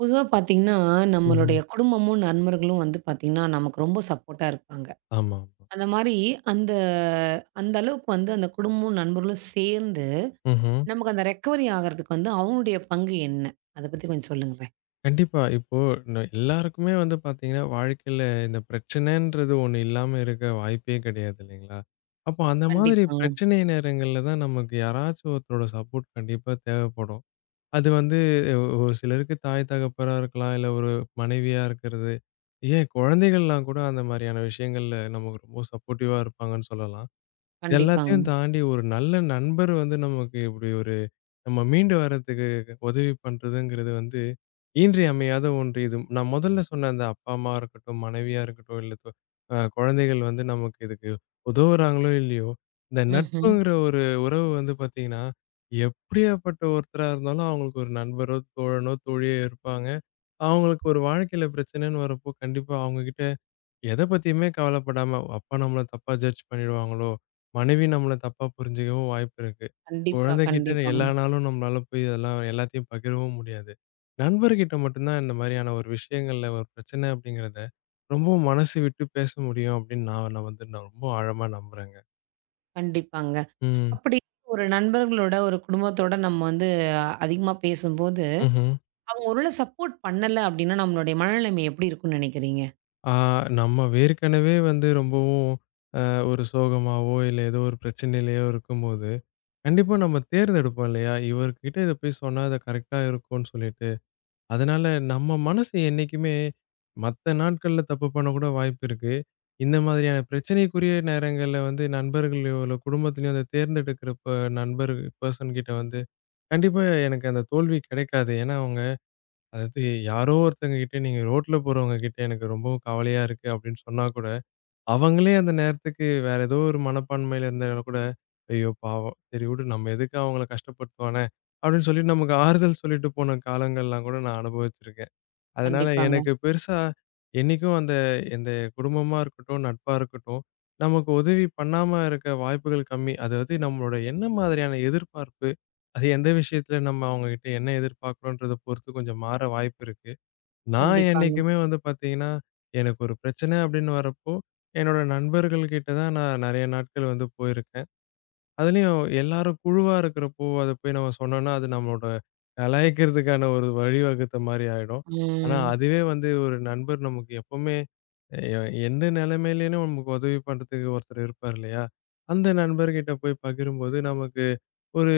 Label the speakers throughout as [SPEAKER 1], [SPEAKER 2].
[SPEAKER 1] பொதுவா பார்த்தீங்கன்னா,
[SPEAKER 2] ம்ஹ்ம்.
[SPEAKER 1] நம்மளுடைய குடும்பமும், நண்பர்களும் வந்து பார்த்தீங்கன்னா, நமக்கு ரொம்ப சப்போர்ட்டா இருப்பாங்க.
[SPEAKER 2] ஆமா, ஆமா.
[SPEAKER 1] அந்த மாரி அந்த அந்த அளவுக்கு வந்து அந்த குடும்பமும், நண்பர்களும் சேர்ந்து,
[SPEAKER 2] ம்ஹ்ம்.
[SPEAKER 1] நமக்கு அந்த ரெக்கவரி ஆகுறதுக்கு வந்து அவங்களுடைய பங்கு என்ன? அத பத்தி கொஞ்சம் சொல்லுங்களேன்.
[SPEAKER 2] கண்டிப்பா. இப்போ எல்லாருக்குமே வந்து பார்த்தீங்கன்னா, வாழ்க்கையில இந்த பிரச்சனைன்றது ஒண்ணு இல்லாம இருக்க வாய்ப்பே கிடையாது இல்லைங்களா? அப்போ அந்த மாதிரி
[SPEAKER 1] கண்டிப்பாங்க,
[SPEAKER 2] பிரச்சனை நேரங்கள்ல தான் நமக்கு யாராச்சும் ஒருத்தரோட சப்போர்ட் கண்டிப்பா தேவைப்படும். அது வந்து ஒரு சிலருக்கு தாய் தகப்பரா இருக்கலாம், இல்ல ஒரு மனைவியா இருக்கிறது. ஏன் குழந்தைகள்லாம் கூட அந்த மாரியான விஷயங்கள்ல நமக்கு ரொம்ப சப்போர்ட்டிவா இருப்பாங்கன்னு சொல்லலாம். இது
[SPEAKER 1] கண்டிப்பாங்க.
[SPEAKER 2] எல்லாத்தையும் தாண்டி ஒரு நல்ல நண்பர் வந்து நமக்கு இப்படி ஒரு நம்ம மீண்டு வர்றதுக்கு உதவி பண்றதுங்கிறது வந்து இன்றியமையாத ஒன்று. இது நான் முதல்ல சொன்ன அந்த அப்பா, அம்மாவா இருக்கட்டும், மனைவியா இருக்கட்டும், இல்ல தொ அ குழந்தைகள் வந்து நமக்கு இதுக்கு உதவுறாங்களோ! இல்லையோ! இந்த
[SPEAKER 1] ம்ஹ்ம்.
[SPEAKER 2] நட்புங்கிற ஒரு உறவு வந்து பார்த்தீங்கன்னா, எப்படியாப்பட்ட ஒருத்தரா இருந்தாலும் அவங்களுக்கு ஒரு நண்பரோ, தோழனோ, தோழியோ இருப்பாங்க. அவங்களுக்கு ஒரு வாழ்க்கையில பிரச்சனைன்னு வரப்போ, கண்டிப்பா அவங்க கிட்ட எத பத்தியுமே கவலைப்படாம, அப்பா நம்மள தப்பா ஜட்ஜ் பண்ணிடுவாங்களோ! மனைவி நம்மள தப்பா புரிஞ்சுக்கவும் வாய்ப்பு இருக்கு.
[SPEAKER 1] கண்டிப்பா,
[SPEAKER 2] குழந்தைகிட்ட
[SPEAKER 1] கண்டிப்பாங்க,
[SPEAKER 2] எல்லா நாளும் நம்மளால போய் அதெல்லாம் எல்லாத்தையும் பகிரவும் முடியாது. நண்பர்கிட்ட மட்டும் தான் இந்த மாரியான ஒரு விஷயங்கள்ல ஒரு பிரச்சனை அப்படிங்கிறத, ரொம்பவும் மனசு விட்டு பேச முடியும் அப்படின்னு நான் நான் வந்து நான் ரொம்ப ஆழமா நம்புறேங்க.
[SPEAKER 1] கண்டிப்பாங்க.
[SPEAKER 2] ம்.
[SPEAKER 1] அப்படி ஒரு நண்பர்களோட, ஒரு குடும்பத்தோட நம்ம வந்து அதிகமா பேசும்போது,
[SPEAKER 2] ம்ஹ்ம்.
[SPEAKER 1] அவங்க ஒரு வேள சப்போர்ட் பண்ணல அப்படின்னா, நம்மளுடைய மனநிலைமை எப்படி இருக்கும்னு நெனைக்கிறீங்க?
[SPEAKER 2] ஆ நம்ம ஏற்கனவே வந்து ரொம்பவும் அ ஒரு சோகமாவோ, இல்ல ஏதோ ஒரு பிரச்சனையிலயோ இருக்கும்போது, கண்டிப்பா நம்ம தேர்ந்தெடுப்போம் இல்லையா? இவர்கிட்ட இத போய் சொன்னா அது கரெக்ட்டா இருக்கும்னு சொல்லிட்டு. அதனால நம்ம மனசு என்னைக்குமே மத்த நாட்கள்ல தப்பு பண்ணக்கூட வாய்ப்பு இருக்கு. இந்த மாதிரியான பிரச்சனைக்குரிய நேரங்கள்ல வந்து நண்பர்களையோ, இல்ல குடும்பத்திலயோ அத தேர்ந்தெடுக்கிறப்ப நண்பர் பெர்சன் கிட்ட வந்து கண்டிப்பா எனக்கு அந்த தோல்வி கிடைக்காது. ஏன்னா, அவங்க அதாவது யாரோ ஒருத்தங்க கிட்ட நீங்க ரோட்ல போறவங்க கிட்ட எனக்கு ரொம்பவும் கவலையா இருக்கு அப்படின்னு சொன்னா கூட, அவங்களே அந்த நேரத்துக்கு வேற ஏதோ ஒரு மனப்பான்மையில இருந்தா கூட, ஐயோ பாவம் சரி விடு நம்ம எதுக்கு அவங்கள கஷ்டப்படுத்துவானே அப்படின்னு சொல்லி நமக்கு ஆறுதல் சொல்லிட்டு போன காலங்கள்லாம் கூட நான் அனுபவிச்சிருக்கேன். அதனால
[SPEAKER 1] கண்டிப்பாங்க,
[SPEAKER 2] எனக்கு பெருசா என்னைக்கும் அந்த எந்த குடும்பமா இருக்கட்டும், நட்பா இருக்கட்டும், நமக்கு உதவி பண்ணாம இருக்க வாய்ப்புகள் கம்மி. அதாவது நம்மளோட என்ன மாதிரியான எதிர்பார்ப்பு, அது எந்த விஷயத்துல நம்ம அவங்க கிட்ட என்ன எதிர்பார்க்கிறோன்றத பொறுத்து கொஞ்சம் மாற வாய்ப்பு இருக்கு. நான்
[SPEAKER 1] கண்டிப்பாங்க.
[SPEAKER 2] என்னைக்குமே வந்து பார்த்தீங்கன்னா, எனக்கு ஒரு பிரச்சனை அப்படின்னு வரப்போ, என்னோட நண்பர்கள் கிட்ட தான் நான் நெறைய நாட்கள் வந்து போயிருக்கேன். அதுலயும் எல்லாரும் குழுவா இருக்கிறப்போ, அத போய் நம்ம சொன்னோம்னா, அது நம்மளோட கலாய்க்கிறதுக்கான ஒரு வழிவகுத்த மாரி ஆயிடும். ஆனா,
[SPEAKER 1] ம்.
[SPEAKER 2] அதுவே வந்து ஒரு நண்பர் நமக்கு எப்பவுமே எ எந்த நிலைமையிலயும் நமக்கு உதவி பண்றதுக்கு ஒருத்தர் இருப்பார் இல்லையா? அந்த நண்பர்கிட்ட போய் பகிரும்போது நமக்கு ஒரு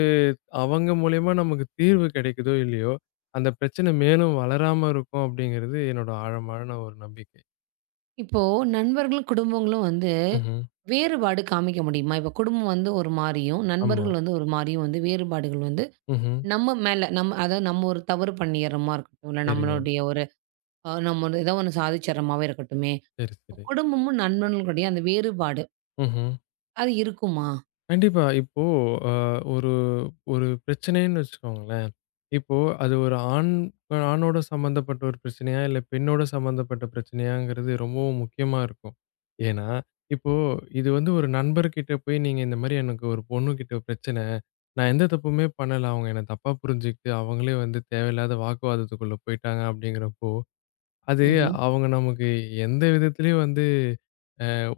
[SPEAKER 2] அவங்க மூலியமா நமக்கு தீர்வு கிடைக்குதோ இல்லையோ, அந்த பிரச்சனை மேலும் வளராம இருக்கும் அப்படிங்கிறது என்னோட ஆழமான ஒரு நம்பிக்கை.
[SPEAKER 1] இப்போ நண்பர்களும், குடும்பங்களும் வந்து
[SPEAKER 2] ம்ஹ்ம்.
[SPEAKER 1] வேறுபாடு காமிக்க முடியுமா? இப்போ குடும்பம் வந்து ஒரு மாரியும்,
[SPEAKER 2] ஆமா.
[SPEAKER 1] நண்பர்கள் வந்து ஒரு மாரியும் வந்து வேறுபாடுகள் வந்து
[SPEAKER 2] ம்ஹ்ம்.
[SPEAKER 1] நம்ம மேல நம்ம அதாவது நம்ம ஒரு தவறு பண்ணிர்றோமா இருக்கட்டும், இல்ல
[SPEAKER 2] சரிங்க.
[SPEAKER 1] நம்மளுடைய ஒரு நம்ம ஒரு ஏதோ ஒண்ணு சாதிச்சிர்றோமாவே இருக்கட்டுமே,
[SPEAKER 2] சரி,
[SPEAKER 1] இப்ப
[SPEAKER 2] சரி.
[SPEAKER 1] குடும்பமும் நண்பர்களுடைய அந்த வேறுபாடு
[SPEAKER 2] ம்ஹ்ம்.
[SPEAKER 1] அது இருக்குமா?
[SPEAKER 2] கண்டிப்பா. இப்போ அ ஒரு ஒரு பிரச்சனைன்னு வச்சுக்கோங்களேன். இப்போ அது ஒரு ஆண் ஆணோட சம்மந்தப்பட்ட ஒரு பிரச்சனையா, இல்ல பெண்ணோட சம்மந்தப்பட்ட பிரச்சனையாங்கிறது ரொம்பவும் முக்கியமா இருக்கும். ஏன்னா, இப்போ இது வந்து ஒரு நண்பர்கிட்ட போய் நீங்க இந்த மாரி எனக்கு ஒரு பொண்ணுகிட்ட பிரச்சனை. நான் எந்த தப்புமே பண்ணல. அவங்க என்ன தப்பா புரிஞ்சுகிட்டு, அவங்களே வந்து தேவையில்லாத வாக்குவாதத்துக்குள்ள போயிட்டாங்க அப்படிங்கிறப்போ, அது
[SPEAKER 1] ம்ஹ்ம்.
[SPEAKER 2] அவங்க நமக்கு எந்த விதத்திலயும் வந்து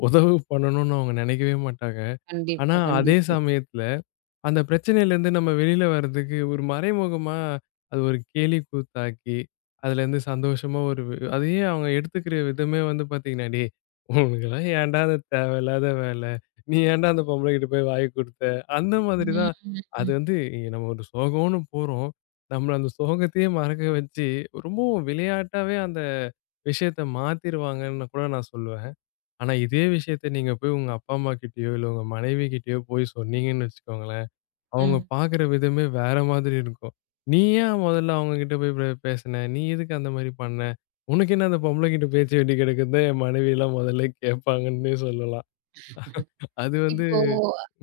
[SPEAKER 2] உதவு பண்ணணும்னு அவங்க நினைக்கவே மாட்டாங்க. ஆனா,
[SPEAKER 1] கண்டிப்பா,
[SPEAKER 2] அதே
[SPEAKER 1] கண்டிப்பா.
[SPEAKER 2] சமயத்துல அந்த பிரச்சனையிலேருந்து நம்ம வெளியில வர்றதுக்கு ஒரு மறைமுகமா அது ஒரு கேலிக்கூத்தாக்கி, அதுலேருந்து சந்தோஷமா ஒரு அதையே அவங்க எடுத்துக்கிற விதமே வந்து பார்த்தீங்கன்னா, "டேய், உனக்கெல்லாம் ஏன்டா அந்த தேவையில்லாத வேலை? நீ ஏன்டா அந்த பொம்பளைகிட்ட போய் வாய் குடுத்த?" அந்த
[SPEAKER 1] ம்,
[SPEAKER 2] மாதிரி தான். அது
[SPEAKER 1] ம்,
[SPEAKER 2] வந்து இங்க நம்ம ஒரு சோகம்னு போறோம். நம்மள அந்த சோகத்தையே மறக்க வச்சு, ரொம்பவும் விளையாட்டாவே அந்த விஷயத்த மாத்திருவாங்கன்னு கூட நான் சொல்லுவேன். ஆனா இதே விஷயத்த நீங்க போய் உங்க அப்பா, அம்மாகிட்டயோ, இல்ல உங்க மனைவிகிட்டயோ போய் சொன்னீங்கன்னு வச்சுக்கோங்களேன் அவங்க
[SPEAKER 1] ம்.
[SPEAKER 2] பாக்குற விதமே வேற மாதிரி இருக்கும். "நீ ஏன் மொதல்ல அவங்க கிட்ட போய் பேசுன? நீ எதுக்கு அந்த மாரி பண்ண? உனக்கு என்ன அந்த பொம்பள கிட்ட பேச்ச வேண்டி கெடக்குன்னு" தான் என் மனைவிலாம் மொதல்ல கேட்பாங்கன்னே சொல்லலாம். அது வந்து
[SPEAKER 1] இப்போ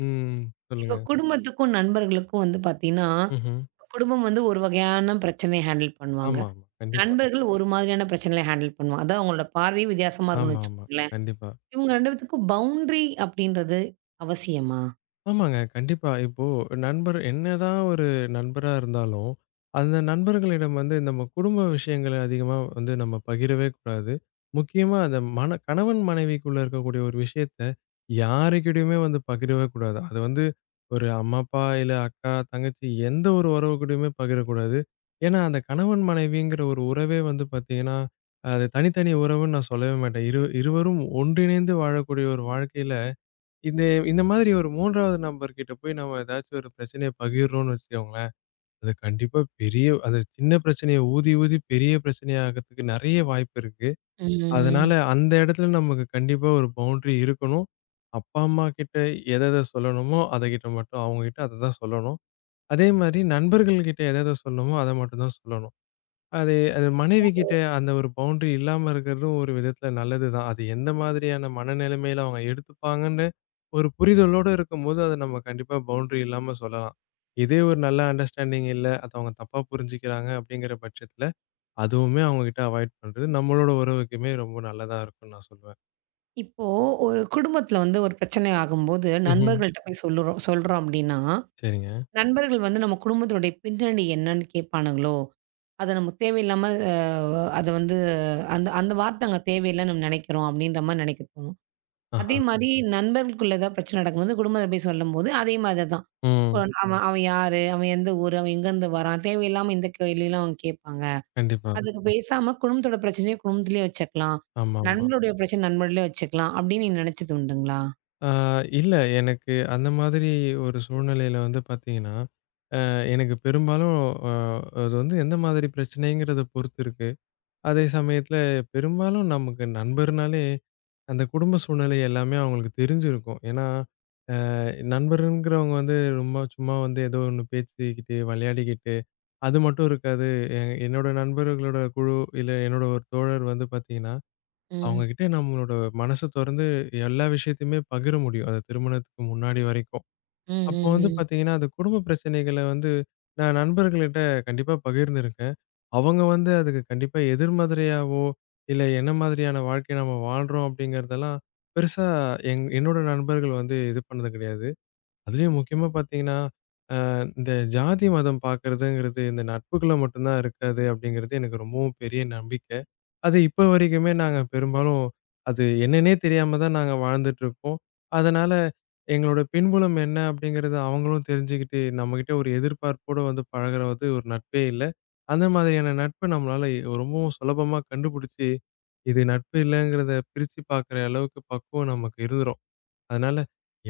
[SPEAKER 2] ம்.
[SPEAKER 1] இப்போ
[SPEAKER 2] சொல்லுங்க.
[SPEAKER 1] குடும்பத்துக்கும், நண்பர்களுக்கும் வந்து பாத்தீங்கன்னா,
[SPEAKER 2] ம்ஹ்ம்.
[SPEAKER 1] குடும்பம் வந்து ஒரு வகையான பிரச்சனைய ஹேண்டில் பண்ணுவாங்க.
[SPEAKER 2] ஆமாமா. கண்டிப்பா.
[SPEAKER 1] நண்பர்கள் ஒரு மாதிரியான பிரச்சனையில ஹேண்டில் பண்ணுவோம். அதான் அவங்களோட பார்வையும் வித்தியாசமா இருக்கும்னு
[SPEAKER 2] ஆமாமா.
[SPEAKER 1] வச்சுக்கோங்களேன்.
[SPEAKER 2] கண்டிப்பா.
[SPEAKER 1] இவங்க 2 பேத்துக்கும் பவுண்டரி அப்படின்றது அவசியமா?
[SPEAKER 2] ஆமாங்க. கண்டிப்பா. இப்போ நண்பர் என்னதான் ஒரு நண்பரா இருந்தாலும், அந்த நண்பர்களிடம் வந்து நம்ம குடும்ப விஷயங்கள அதிகமா வந்து நம்ம பகிரவே கூடாது. முக்கியமா அந்த கணவன் மனைவிக்குள்ள இருக்கக்கூடிய ஒரு விஷயத்த யாருக்கிட்டயுமே வந்து பகிரவே கூடாது. அது வந்து ஒரு அம்மா, அப்பா இல்ல அக்கா, தங்கச்சி எந்த ஒரு உறவு கூடயுமே பகிரக்கூடாது. ஏன்னா, அந்த கணவன் மனைவிங்கிற ஒரு உறவே வந்து பார்த்தீங்கன்னா, அது தனித்தனி உறவுன்னு நான் சொல்லவே மாட்டேன். இருவரும் ஒன்றிணைந்து வாழக்கூடிய ஒரு வாழ்க்கையில இந்த இந்த மாதிரி ஒரு 3வது நபர் கிட்ட போய் நம்ம ஏதாச்சும் ஒரு பிரச்சனைய பகிர்றோம்னு வச்சுக்கோங்களேன், அது கண்டிப்பா பெரிய அது சின்ன பிரச்சனைய ஊதி, ஊதி பெரிய பிரச்சனையாகறதுக்கு நெறைய வாய்ப்பு இருக்கு. அதனால
[SPEAKER 1] ம்.
[SPEAKER 2] அந்த இடத்துல நமக்கு கண்டிப்பா ஒரு பவுண்டரி இருக்கணும். அப்பா, அம்மா கிட்ட எத எத சொல்லணுமோ, அத கிட்ட மட்டும் அவங்க கிட்ட அத தான் சொல்லணும். அதே மாரி நண்பர்கள் கிட்ட எத எத சொல்லணுமோ, அத மட்டும் தான் சொல்லணும். அது அது மனைவிகிட்ட அந்த ஒரு பவுண்டரி இல்லாம இருக்கிறதும் ஒரு விதத்தில நல்லதுதான். அது எந்த மாதிரியான மனநிலைமையில அவங்க எடுத்துப்பாங்கன்னு ஒரு புரிதலோட இருக்கும்போது, அத நம்ம கண்டிப்பா பவுண்டரி இல்லாம சொல்லலாம். இதே ஒரு நல்ல அண்டர்ஸ்டாண்டிங் இல்ல, அத அவங்க தப்பா புரிஞ்சுக்கிறாங்க அப்படிங்கிற பட்சத்தில, அதுவுமே அவங்ககிட்ட அவாய்ட் பண்றது நம்மளோட உறவுக்குமே ரொம்ப நல்லதா இருக்கும்னு நான் சொல்லுவேன்.
[SPEAKER 1] இப்போ ஒரு குடும்பத்தில வந்து ஒரு பிரச்சனை ஆகும்போது
[SPEAKER 2] ம்ஹ்ம்.
[SPEAKER 1] நண்பர்கள்ட்ட போய் சொல்றோம் அப்படின்னா,
[SPEAKER 2] சரிங்க.
[SPEAKER 1] நண்பர்கள் வந்து நம்ம குடும்பத்தினுடைய பின்னணி என்னன்னு கேட்பானுங்களோ? அத நமக்கு தேவையில்லாம அத வந்து அந்த அந்த வார்த்தை அங்க தேவையில்லன்னு நம்ம நெனைக்கிறோம் அப்படின்ற மாரி நெனைக்க தோணும். அதே
[SPEAKER 2] ஆஹா.
[SPEAKER 1] மாரி ம்ஹ்ம். நண்பர்களுக்குள்ள ஏதாவது பிரச்சனை நடக்கும்போது குடும்பத்தில போய் சொல்லும்போது அதே மாரி தான்.
[SPEAKER 2] ம்.
[SPEAKER 1] அவன் அவன் யாரு? அவன் எந்த ஊரு? அவன் எங்கருந்து வரான்? தேவையில்லாம இந்த கேள்விலாம் அவங்க கேட்பாங்க.
[SPEAKER 2] கண்டிப்பா.
[SPEAKER 1] அதுக்கு பேசாம குடும்பத்தோட பிரச்சனைய குடும்பத்திலேயே வச்சுக்கலாம்.
[SPEAKER 2] ஆமாமா.
[SPEAKER 1] நண்பருடைய பிரச்சனை நண்பர்களே வச்சுக்கலாம். அப்படின்னு நீங்க நினைச்சது உண்டுங்களா?
[SPEAKER 2] ஆ இல்ல எனக்கு அந்த மாதிரி ஒரு சூழ்நிலையில வந்து பார்த்தீங்கன்னா எனக்கு பெரும்பாலும் அ அது வந்து எந்த மாதிரி பிரச்சனைங்கிறத பொறுத்து இருக்கு. அதே சமயத்துல பெரும்பாலும் நமக்கு நண்பர்னாலே அந்த குடும்ப சூழ்நிலை எல்லாமே அவங்களுக்கு தெரிஞ்சிருக்கும். ஏன்னா, அ நண்பருங்கிறவங்க வந்து ரொம்ப சும்மா வந்து ஏதோ ஒண்ணு பேசிக்கிட்டு, விளையாடிக்கிட்டு அது மட்டும் இருக்காது. எ என்னோட நண்பர்களோட குழு இல்ல என்னோட ஒரு தோழர் வந்து பாத்தீங்கன்னா, அவங்க
[SPEAKER 1] ம்.
[SPEAKER 2] கிட்ட நம்மளோட மனச தொறந்து எல்லா விஷயத்தையுமே பகிர முடியும். அது திருமணத்துக்கு முன்னாடி வரைக்கும்.
[SPEAKER 1] ம்.
[SPEAKER 2] அப்போ
[SPEAKER 1] ம்.
[SPEAKER 2] வந்து
[SPEAKER 1] ம்.
[SPEAKER 2] பார்த்தீங்கன்னா, அந்த குடும்ப பிரச்சனைகள வந்து நான் நண்பர்கள்ட்ட கண்டிப்பா பகிர்ந்திருக்கேன். அவங்க வந்து அதுக்கு கண்டிப்பா எதிர்மறையாவோ, இல்ல என்ன மாதிரியான வாழ்க்கைய நம்ம வாழ்றோம் அப்படிங்கிறதெல்லாம் பெருசா என்னோட நண்பர்கள் வந்து இது பண்ணது கிடையாது. அதுலயும் முக்கியமா பார்த்தீங்கன்னா, அ இந்த ஜாதி, மதம் பார்க்கிறதுங்கிறது இந்த நட்புக்குள்ள மட்டும் தான் இருக்காது அப்படிங்கிறது எனக்கு ரொம்பவும் பெரிய நம்பிக்கை. அது இப்ப வரைக்குமே நாங்க பெரும்பாலும் அது என்னன்னே தெரியாம தான் நாங்க வாழ்ந்துட்டு இருக்கோம். அதனால எங்களோட பின்புலம் என்ன அப்படிங்கிறது அவங்களும் தெரிஞ்சுக்கிட்டு, நம்மகிட்ட ஒரு எதிர்பார்ப்போட வந்து பழகுறது ஒரு நட்பே இல்ல. அந்த மாதிரியான நட்பு நம்மளால ரொம்பவும் சுலபமா கண்டுபிடிச்சு, இது நட்பு இல்லங்கிறத பிரிச்சு பார்க்குற அளவுக்கு பக்குவம் நமக்கு இருந்துரும். அதனால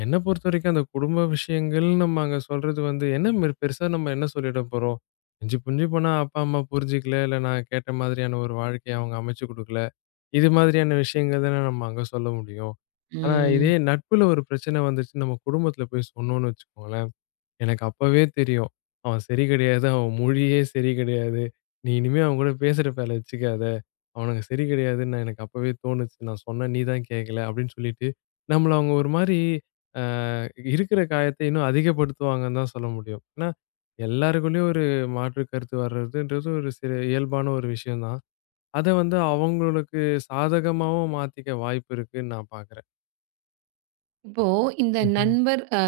[SPEAKER 2] என்ன பொறுத்தவரைக்கும் அந்த குடும்ப விஷயங்கள் நம்ம அங்க சொல்றது வந்து என்ன பெருசா நம்ம என்ன சொல்லிட போறோம்? மிஞ்சி புஞ்சி போனா அப்பா, அம்மா புரிஞ்சுக்கல. இல்ல நான் கேட்ட மாதிரியான ஒரு வாழ்க்கைய அவங்க அமைச்சு குடுக்கல. இது மாதிரியான விஷயங்கள் தானே நம்ம அங்க சொல்ல முடியும். ஆனா, இதே
[SPEAKER 1] ம்.
[SPEAKER 2] நட்புல ஒரு பிரச்சனை வந்துச்சு நம்ம குடும்பத்துல போய் சொன்னோம்னு வச்சுக்கோங்களேன், எனக்கு அப்பவே தெரியும். அவன் சரி கிடையாது. அவன் மொழியே சரி கிடையாது. நீ இனிமே அவன் கூட பேசுற பேல வச்சுக்காத. அவனுங்க சரி கிடையாதுன்னு நான் எனக்கு அப்பவே தோணுச்சு. நான் சொன்னேன் நீ தான் கேட்கல அப்படின்னு சொல்லிட்டு, நம்மள அவங்க ஒரு மாரி அ இருக்கிற காயத்த இன்னும் அதிகப்படுத்துவாங்கன்னு தான் சொல்ல முடியும். ஏன்னா, எல்லாருக்குள்ளயும் ஒரு மாற்று கருத்து வர்றதுன்றது ஒரு சில இயல்பான ஒரு விஷயம் தான். அத வந்து அவங்களுக்கு சாதகமாவும் மாத்திக்க வாய்ப்பு இருக்குன்னு நான் பார்க்குறேன்.
[SPEAKER 1] இப்போ இந்த
[SPEAKER 2] ம்ஹ்ம்.
[SPEAKER 1] நண்பர்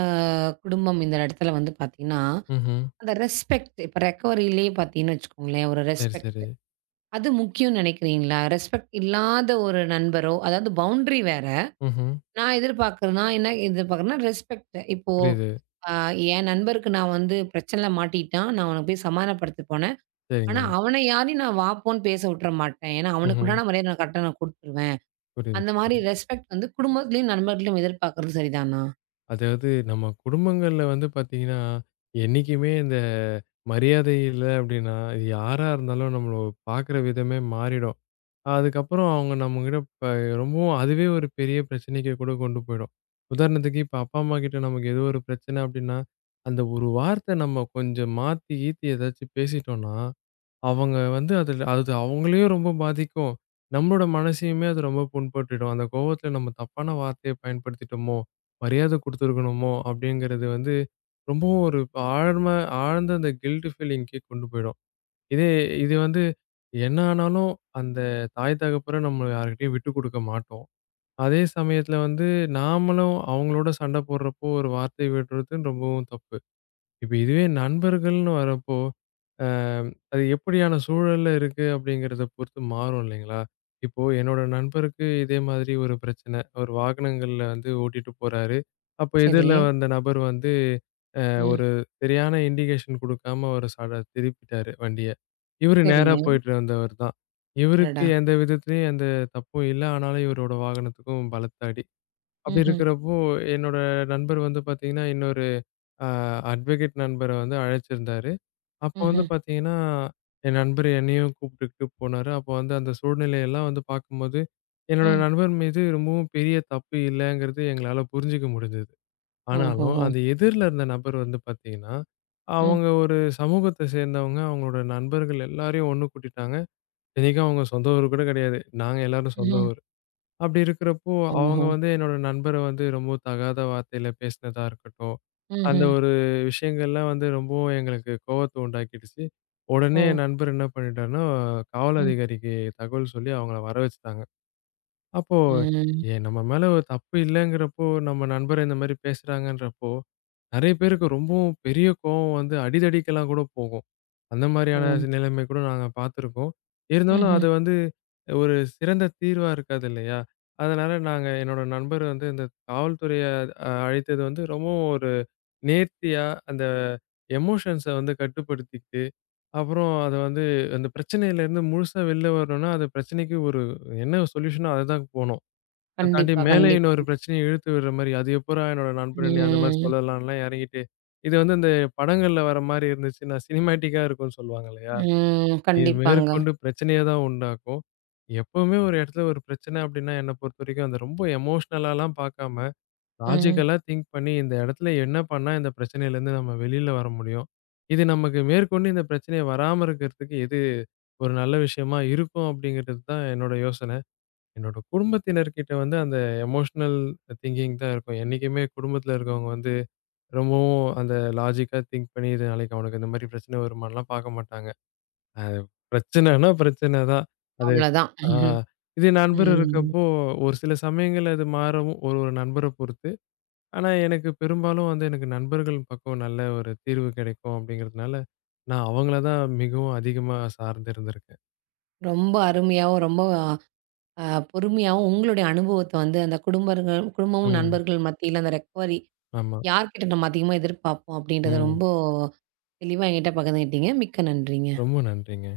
[SPEAKER 1] குடும்பம் இந்த இடத்துல வந்து பார்த்தீங்கன்னா,
[SPEAKER 2] ம்ஹ்ம்.
[SPEAKER 1] அந்த ரெஸ்பெக்ட் இப்ப ரெக்கவரியிலேயே பார்த்தீங்கன்னு வச்சுக்கோங்களேன், ஒரு
[SPEAKER 2] சரி,
[SPEAKER 1] ரெஸ்பெக்ட்
[SPEAKER 2] சரி.
[SPEAKER 1] அது முக்கியம்னு நினைக்கிறீங்களா? ரெஸ்பெக்ட் இல்லாத ஒரு நண்பரோ, அதாவது பவுண்டரி வேற.
[SPEAKER 2] ம்ஹ்ம்.
[SPEAKER 1] நான் எதிர்பார்க்குறேன்னா, என்ன எதிர்பார்க்குறேன்னா, ரெஸ்பெக்ட். இப்போ
[SPEAKER 2] புரியுது.
[SPEAKER 1] அ என் நண்பருக்கு நான் வந்து பிரச்சனையில மாட்டிக்கிட்டான். நான் அவன போய் சமாதானப்படுத்த போனேன். ஆனா,
[SPEAKER 2] சரிங்க.
[SPEAKER 1] அவன யாரையும் நான் வா, போன்னு பேச விட்டுற மாட்டேன். ஏன்னா, அவனுக்கு
[SPEAKER 2] ம்ஹ்ம்.
[SPEAKER 1] உண்டான மரியாதை நான் கரெக்ட்டா குடுத்துருவேன்.
[SPEAKER 2] புரியுது,
[SPEAKER 1] அந்த மாரி
[SPEAKER 2] புரியுது.
[SPEAKER 1] ரெஸ்பெக்ட் வந்து குடும்பத்திலயும், நண்பர்களையும் எதிர்பார்க்குறது சரிதானா?
[SPEAKER 2] அதாவது நம்ம குடும்பங்கள்ல வந்து பார்த்தீங்கன்னா, என்னைக்குமே இந்த மரியாதை இல்ல அப்டின்னா, யாரா இருந்தாலும் நம்மள பார்க்குற விதமே மாறிடும். அதுக்கப்புறம் அவங்க நம்மகிட்ட இப்ப ரொம்பவும் அதுவே ஒரு பெரிய பிரச்சனைக்கு கூட கொண்டு போயிடும். உதாரணத்துக்கு இப்ப அப்பா, அம்மா கிட்ட நமக்கு ஏதோ ஒரு பிரச்சனை அப்டின்னா, அந்த ஒரு வார்த்த நம்ம கொஞ்சம் மாத்தி கீத்தி ஏதாச்சும் பேசிட்டோம்னா, அவங்க வந்து அதுல அது அவங்களையும் ரொம்ப பாதிக்கும். நம்மளோட மனசையுமே அது ரொம்ப புண்பட்டுடும். அந்த கோவத்துல நம்ம தப்பான வார்த்தைய பயன்படுத்திட்டோமோ, மரியாதை குடுத்துருக்கணுமோ அப்டிங்கிறது வந்து ரொம்பவும் ஒரு ஆழ்மா ஆழ்ந்த அந்த கில்ட் ஃபீலிங்க்கே கொண்டு போயிடும். இதே இது வந்து என்ன ஆனாலும் அந்த தாய் தகப்பரை நம்ம யார்கிட்டயும் விட்டு கொடுக்க மாட்டோம். அதே சமயத்துல வந்து நாமளும் அவங்களோட சண்டை போடுறப்போ ஒரு வார்த்தை விடுறதுன்னு ரொம்பவும் தப்பு. இப்ப இதுவே நண்பர்கள்னு வரப்போ, அ அது எப்படியான சூழல்ல இருக்கு அப்படிங்கிறத பொறுத்து மாறும் இல்லைங்களா? இப்போ என்னோட நண்பருக்கு இதே மாதிரி ஒரு பிரச்சனை. அவர் வாகனங்கள்ல வந்து ஓட்டிட்டு போறாரு. அப்ப
[SPEAKER 1] சரி.
[SPEAKER 2] எதிர்ல வந்த நபர் வந்து
[SPEAKER 1] ம்.
[SPEAKER 2] ஒரு சரியான இண்டிகேஷன் குடுக்காம அவரு சட திருப்பிட்டாரு வண்டிய. இவரு நேரா
[SPEAKER 1] சரிங்க.
[SPEAKER 2] போயிட்டு வந்தவர் தான். இவருக்கு
[SPEAKER 1] அடடா!
[SPEAKER 2] எந்த விதத்திலயும் எந்த தப்பும் இல்ல. ஆனாலும் இவரோட வாகனத்துக்கும் பலத்த அடி. அப்படி
[SPEAKER 1] ம்ஹ்ம்.
[SPEAKER 2] இருக்கிறப்போ என்னோட நண்பர் வந்து பார்த்தீங்கன்னா, இன்னொரு அ அட்வொகேட் நண்பர வந்து அழைச்சிருந்தாரு. அப்போ வந்து
[SPEAKER 1] ம்ஹ்ம்.
[SPEAKER 2] பார்த்தீங்கன்னா, என் நண்பர் என்னையும் கூப்பிட்டுக்கிட்டு போனாரு. அப்போ வந்து அந்த சூழ்நிலையெல்லாம் வந்து பார்க்கும்போது, என்னோட
[SPEAKER 1] ம். ம்
[SPEAKER 2] நண்பர் மீது ரொம்பவும் பெரிய தப்பு இல்லங்கிறது எங்களால புரிஞ்சுக்க முடிஞ்சது. ஆனாலும்,
[SPEAKER 1] ஓஹோஹோ!
[SPEAKER 2] அந்த எதிர்ல இருந்த நபர் வந்து பார்த்தீங்கன்னா,
[SPEAKER 1] ம்.
[SPEAKER 2] அவங்க ஒரு சமூகத்த சேர்ந்தவங்க. அவங்களோட நண்பர்கள் எல்லாரையும் ஒண்ணு கூட்டிட்டாங்க. இத்தனைக்கும் அவங்க சொந்த ஊரு கூட கிடையாது. நாங்க எல்லாரும் சொந்த
[SPEAKER 1] ம்ஹ்ம்.
[SPEAKER 2] ஊரு. அப்படி இருக்கிறப்போ, அவங்க
[SPEAKER 1] ஓஹோ!
[SPEAKER 2] வந்து என்னோட நண்பர வந்து ரொம்ப தகாத வார்த்தையில பேசினதா இருக்கட்டும், அந்த
[SPEAKER 1] ம்ஹ்ம்.
[SPEAKER 2] ஒரு விஷயங்கள்லாம் வந்து ரொம்பவும் எங்களுக்கு கோவத்த உண்டாக்கிடுச்சு.
[SPEAKER 1] ஓ!
[SPEAKER 2] உடனே என் நண்பர் என்ன பண்ணிட்டாருன்னா, காவல்
[SPEAKER 1] ம்.
[SPEAKER 2] அதிகாரிக்கு தகவல் சொல்லி அவங்கள வர வச்சுட்டாங்க. அப்போ,
[SPEAKER 1] ம்.
[SPEAKER 2] ஏ நம்ம மேல ஒரு தப்பு இல்லைங்கிறப்போ, நம்ம நண்பர் இந்த மாரி பேசுறாங்கன்றப்போ நெறைய பேருக்கு ரொம்பவும் பெரிய கோவம் வந்து அடிதடிக்கெல்லாம் கூட போகும். அந்த மாரியான
[SPEAKER 1] ஓ!
[SPEAKER 2] நிலைமை கூட நாங்க பார்த்துருக்கோம். இருந்தாலும்
[SPEAKER 1] ம்ஹ்ம்.
[SPEAKER 2] அது வந்து ஒரு சிறந்த தீர்வா இருக்காது இல்லையா? அதனால நாங்க என்னோட நண்பர் வந்து இந்த காவல்துறைய அழைத்தது வந்து ரொம்பவும் ஒரு நேர்த்தியா அந்த எமோஷன்ஸ வந்து கட்டுப்படுத்திக்கிட்டு, அப்புறம் அத வந்து அந்த பிரச்சனையிலேருந்து முழுசா வெளில வரணும்னா, அது பிரச்சனைக்கு ஒரு என்ன சொல்யூஷனோ அதுதான் போனோம். அத தாண்டி
[SPEAKER 1] கண்டிப்பா,
[SPEAKER 2] மேலே இன்னொரு
[SPEAKER 1] கண்டிப்பா.
[SPEAKER 2] பிரச்சனைய இழுத்து விடுற மாரி, "அது எப்புட்றா என்னோட நண்பன்னு" அந்த மாரி
[SPEAKER 1] ம்.
[SPEAKER 2] சொல்லலான்லாம் எறங்கிட்டு, இது வந்து இந்த படங்கள்ல வர மாரி இருந்துச்சுன்னா, சினிமேட்டிக்கா இருக்கும்னு சொல்லுவாங்க இல்லையா?
[SPEAKER 1] ம்.
[SPEAKER 2] இது
[SPEAKER 1] கண்டிப்பாங்க.
[SPEAKER 2] மேற்கொண்டு பிரச்சனைய தான் உண்டாக்கும். எப்பவுமே ஒரு இடத்துல ஒரு பிரச்சனை அப்டின்னா, என்ன பொறுத்தவரைக்கும் அத ரொம்ப எமோஷனலாலாம் பாக்காம,
[SPEAKER 1] ம்.
[SPEAKER 2] லாஜிக்கலா திங்க் பண்ணி, இந்த இடத்துல என்ன பண்ணா இந்த பிரச்சனையிலருந்து நம்ம வெளில வர முடியும்? இது நமக்கு மேற்கொண்டு இந்த பிரச்சனைய வராம இருக்கிறதுக்கு எது ஒரு நல்ல விஷயமா இருக்கும்? அப்டிங்கிறது தான் என்னோட யோசனை. என்னோட குடும்பத்தினர்கிட்ட வந்து அந்த எமோஷனல் திங்கிங் தான் இருக்கும். என்னைக்குமே குடும்பத்தில இருக்கவங்க வந்து ரொம்பவும் அந்த லாஜிக்கா திங்க் பண்ணி, "இது நாளைக்கு அவனுக்கு இந்த மாரி பிரச்சனை வருமான்லாம்" பார்க்க மாட்டாங்க. அது பிரச்சனைனா பிரச்சனை தான். அது
[SPEAKER 1] அவ்வளதான்.
[SPEAKER 2] ஆ இதே நண்பர்
[SPEAKER 1] ம்.
[SPEAKER 2] இருக்கப்போ, ஒரு சில சமயங்கள்ல அது மாறவும் ஒரு ஒரு நண்பர பொறுத்து. ஆனா எனக்கு பெரும்பாலும் வந்து எனக்கு நண்பர்கள் பக்கம் நல்ல ஒரு தீர்வு கிடைக்கும் அப்படிங்கிறதுனால, நான் அவங்கள தான் மிகவும் அதிகமா சார்ந்து இருந்திருக்கேன்.
[SPEAKER 1] ரொம்ப அருமையாவும், ரொம்ப அ பொறுமையாவும் உங்களுடைய அனுபவத்த வந்து அந்த குடும்பர்கள் குடும்பமும்,
[SPEAKER 2] ம்.
[SPEAKER 1] நண்பர்கள் மத்தியில அந்த ரெக்கவரி
[SPEAKER 2] ஆமா.
[SPEAKER 1] யார்கிட்ட நம்ம அதிகமா எதிர்பார்ப்போம் அப்படின்றத
[SPEAKER 2] ம்.
[SPEAKER 1] ரொம்ப தெளிவா என்கிட்ட பகிர்ந்துக்கிட்டீங்க. மிக்க நன்றிங்க.
[SPEAKER 2] ரொம்ப நன்றிங்க.